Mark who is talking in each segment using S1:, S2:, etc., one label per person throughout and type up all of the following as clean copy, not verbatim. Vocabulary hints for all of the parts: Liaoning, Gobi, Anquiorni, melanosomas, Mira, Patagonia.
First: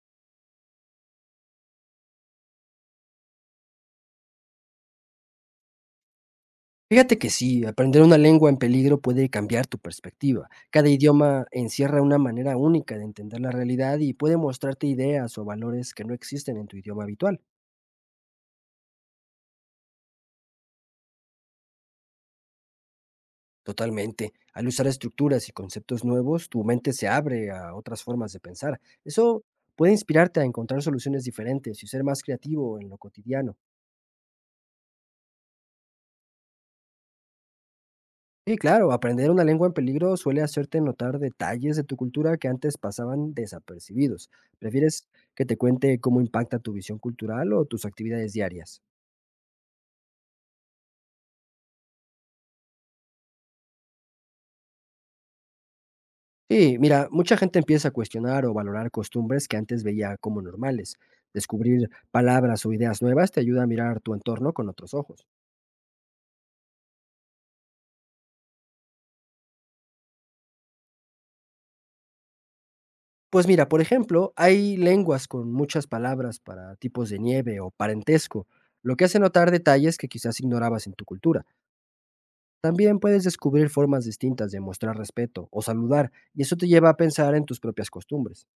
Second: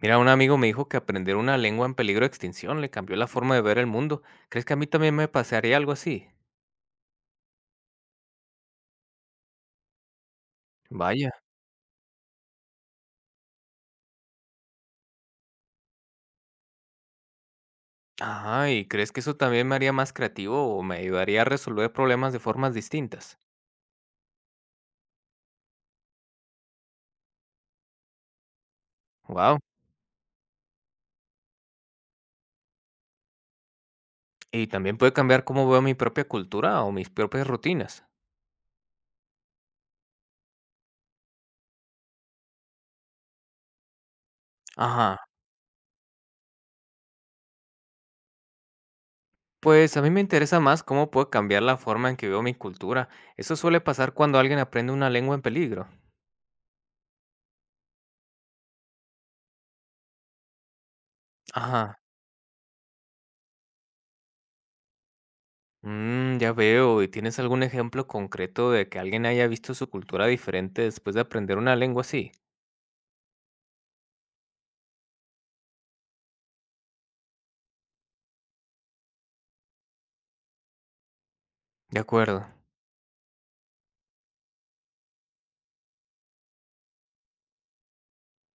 S1: Mira, un amigo me dijo que aprender una lengua en peligro de extinción le cambió la forma de ver el mundo. ¿Crees que a mí también me pasaría algo así?
S2: Fíjate que sí, aprender una lengua en peligro puede cambiar tu perspectiva. Cada
S1: Vaya.
S2: idioma encierra una manera única de entender la realidad y puede mostrarte ideas o valores que no existen en tu idioma habitual.
S1: Ajá, ¿y crees que eso también me haría más creativo o me ayudaría a resolver problemas de formas distintas?
S2: Totalmente. Al usar estructuras y conceptos nuevos, tu mente se abre a otras formas de pensar. Eso
S1: Wow.
S2: puede inspirarte a encontrar soluciones diferentes y ser más creativo en lo cotidiano.
S1: Y también puede cambiar cómo veo mi propia cultura o mis propias rutinas.
S2: Sí, claro, aprender una lengua en peligro suele hacerte notar detalles de tu cultura que antes pasaban desapercibidos. ¿Prefieres
S1: Ajá.
S2: que te cuente cómo impacta tu visión cultural o tus actividades diarias?
S1: Pues a mí me interesa más cómo puedo cambiar la forma en que veo mi cultura. Eso suele pasar cuando alguien aprende una lengua en peligro.
S2: Sí, mira, mucha gente empieza a cuestionar o valorar costumbres que antes veía como normales. Descubrir
S1: Ajá.
S2: palabras o ideas nuevas te ayuda a mirar tu entorno con otros ojos.
S1: Mm, ya veo. ¿Y tienes algún ejemplo concreto de que alguien haya visto su cultura diferente después de aprender una lengua así?
S2: Pues mira, por ejemplo, hay lenguas con muchas palabras para tipos de nieve o parentesco, lo que hace notar detalles que quizás ignorabas en tu cultura.
S1: De acuerdo.
S2: También puedes descubrir formas distintas de mostrar respeto o saludar, y eso te lleva a pensar en tus propias costumbres.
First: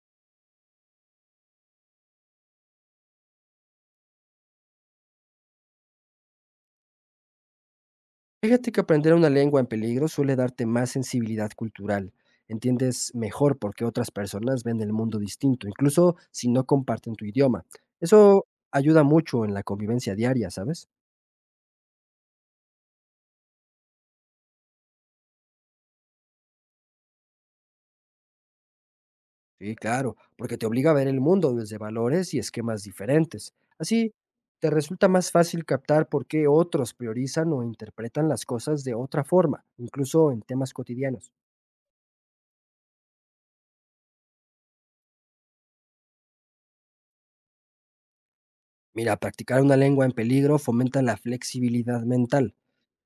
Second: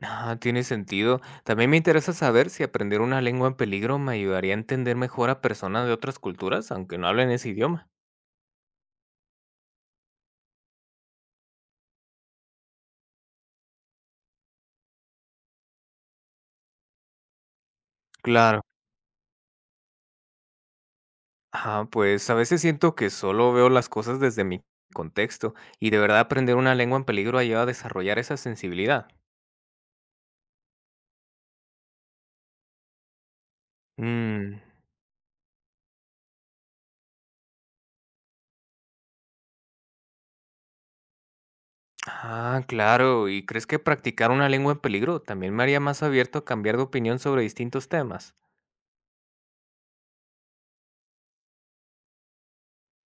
S1: Ah, tiene sentido. También me interesa saber si aprender una lengua en peligro me ayudaría a entender mejor a personas de otras culturas, aunque no hablen ese idioma.
S2: Fíjate que aprender una lengua en peligro suele darte más sensibilidad cultural. Entiendes mejor por qué otras personas ven el mundo distinto, incluso si no comparten tu idioma. Eso
S1: Claro.
S2: ayuda mucho en la convivencia diaria, ¿sabes?
S1: Ah, pues a veces siento que solo veo las cosas desde mi contexto y de verdad aprender una lengua en peligro ayuda a desarrollar esa sensibilidad.
S2: Sí, claro, porque te obliga a ver el mundo desde valores y esquemas diferentes. Así,
S1: Mm.
S2: te resulta más fácil captar por qué otros priorizan o interpretan las cosas de otra forma, incluso en temas cotidianos.
S1: Ah, claro. ¿Y crees que practicar una lengua en peligro también me haría más abierto a cambiar de opinión sobre distintos temas?
S2: Mira, practicar una lengua en peligro fomenta la flexibilidad mental.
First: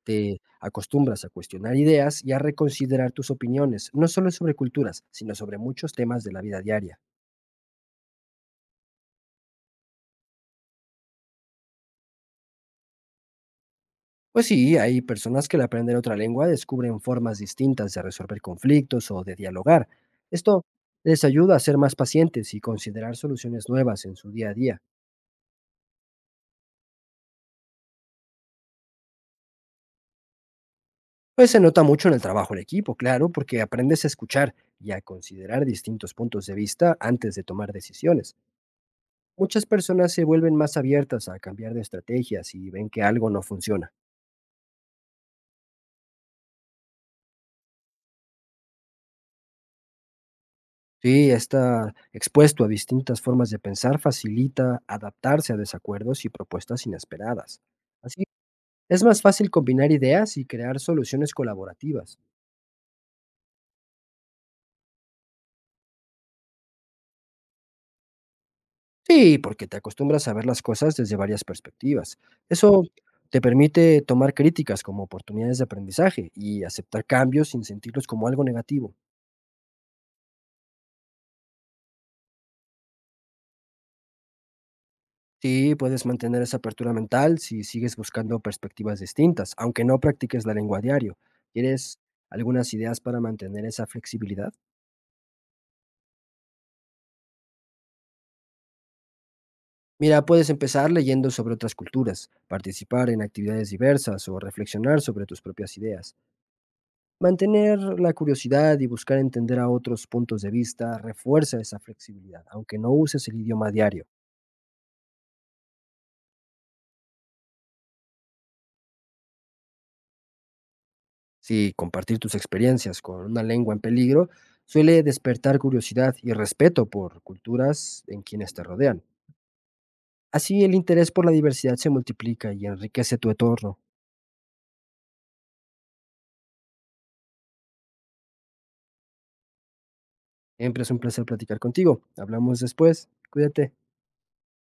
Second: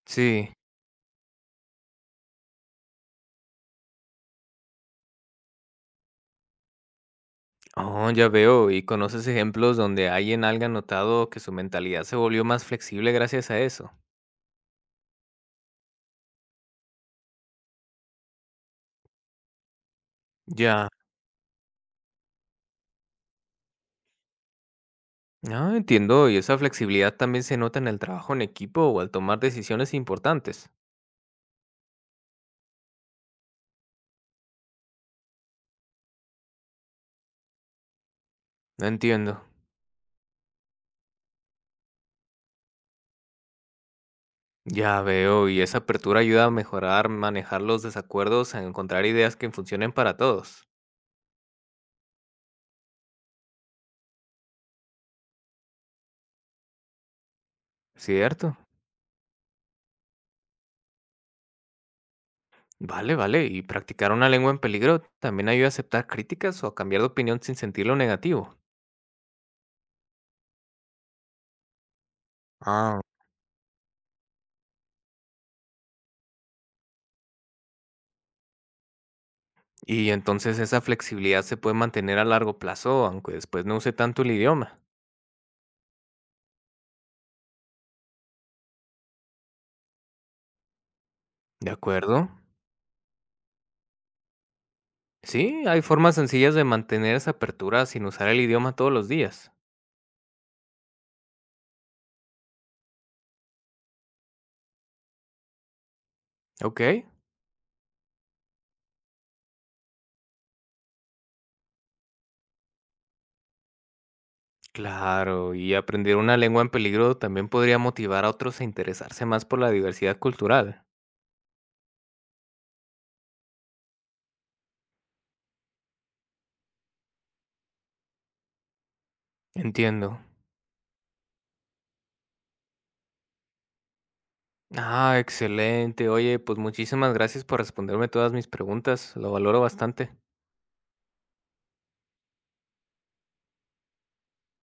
S2: Te
S1: Sí.
S2: acostumbras a cuestionar ideas y a reconsiderar tus opiniones, no solo sobre culturas, sino sobre muchos temas de la vida diaria.
S1: Oh, ya veo. ¿Y conoces ejemplos donde alguien haya notado que su mentalidad se volvió más flexible gracias a eso?
S2: Pues sí, hay personas que al aprender otra lengua descubren formas distintas de resolver conflictos o de dialogar. Esto
S1: Ya.
S2: les ayuda a ser más pacientes y considerar soluciones nuevas en su día a día.
S1: Ah, entiendo. ¿Y esa flexibilidad también se nota en el trabajo en equipo o al tomar decisiones importantes?
S2: Pues se nota mucho en el trabajo en equipo, claro, porque aprendes a escuchar y a considerar distintos puntos de vista antes de tomar decisiones.
S1: Entiendo.
S2: Muchas personas se vuelven más abiertas a cambiar de estrategias y ven que algo no funciona.
S1: Ya veo. ¿Y esa apertura ayuda a mejorar, manejar los desacuerdos, a encontrar ideas que funcionen para todos?
S2: Sí, estar expuesto a distintas formas de pensar facilita adaptarse a desacuerdos y propuestas inesperadas. Así
S1: ¿Cierto?
S2: es más fácil combinar ideas y crear soluciones colaborativas.
S1: Vale, vale. ¿Y practicar una lengua en peligro también ayuda a aceptar críticas o a cambiar de opinión sin sentirlo negativo?
S2: Sí, porque te acostumbras a ver las cosas desde varias perspectivas. Eso
S1: Ah.
S2: te permite tomar críticas como oportunidades de aprendizaje y aceptar cambios sin sentirlos como algo negativo.
S1: Y entonces esa flexibilidad se puede mantener a largo plazo, aunque después no use tanto el idioma.
S2: Sí, puedes mantener esa apertura mental si sigues buscando perspectivas distintas, aunque no practiques la lengua a diario.
S1: ¿De
S2: ¿Quieres
S1: acuerdo?
S2: algunas ideas para mantener esa flexibilidad?
S1: Sí, hay formas sencillas de mantener esa apertura sin usar el idioma todos los días.
S2: Mira, puedes empezar leyendo sobre otras culturas, participar en actividades diversas o reflexionar sobre tus propias ideas.
S1: Ok.
S2: Mantener la curiosidad y buscar entender a otros puntos de vista refuerza esa flexibilidad, aunque no uses el idioma a diario.
S1: Claro, y aprender una lengua en peligro también podría motivar a otros a interesarse más por la diversidad cultural.
S2: Si compartir tus experiencias con una lengua en peligro suele despertar curiosidad y respeto por culturas en quienes te rodean.
S1: Entiendo.
S2: Así el interés por la diversidad se multiplica y enriquece tu entorno.
S1: Ah, excelente. Oye, pues muchísimas gracias por responderme todas mis preguntas. Lo valoro bastante.
S2: Siempre es un placer platicar contigo. Hablamos después. Cuídate.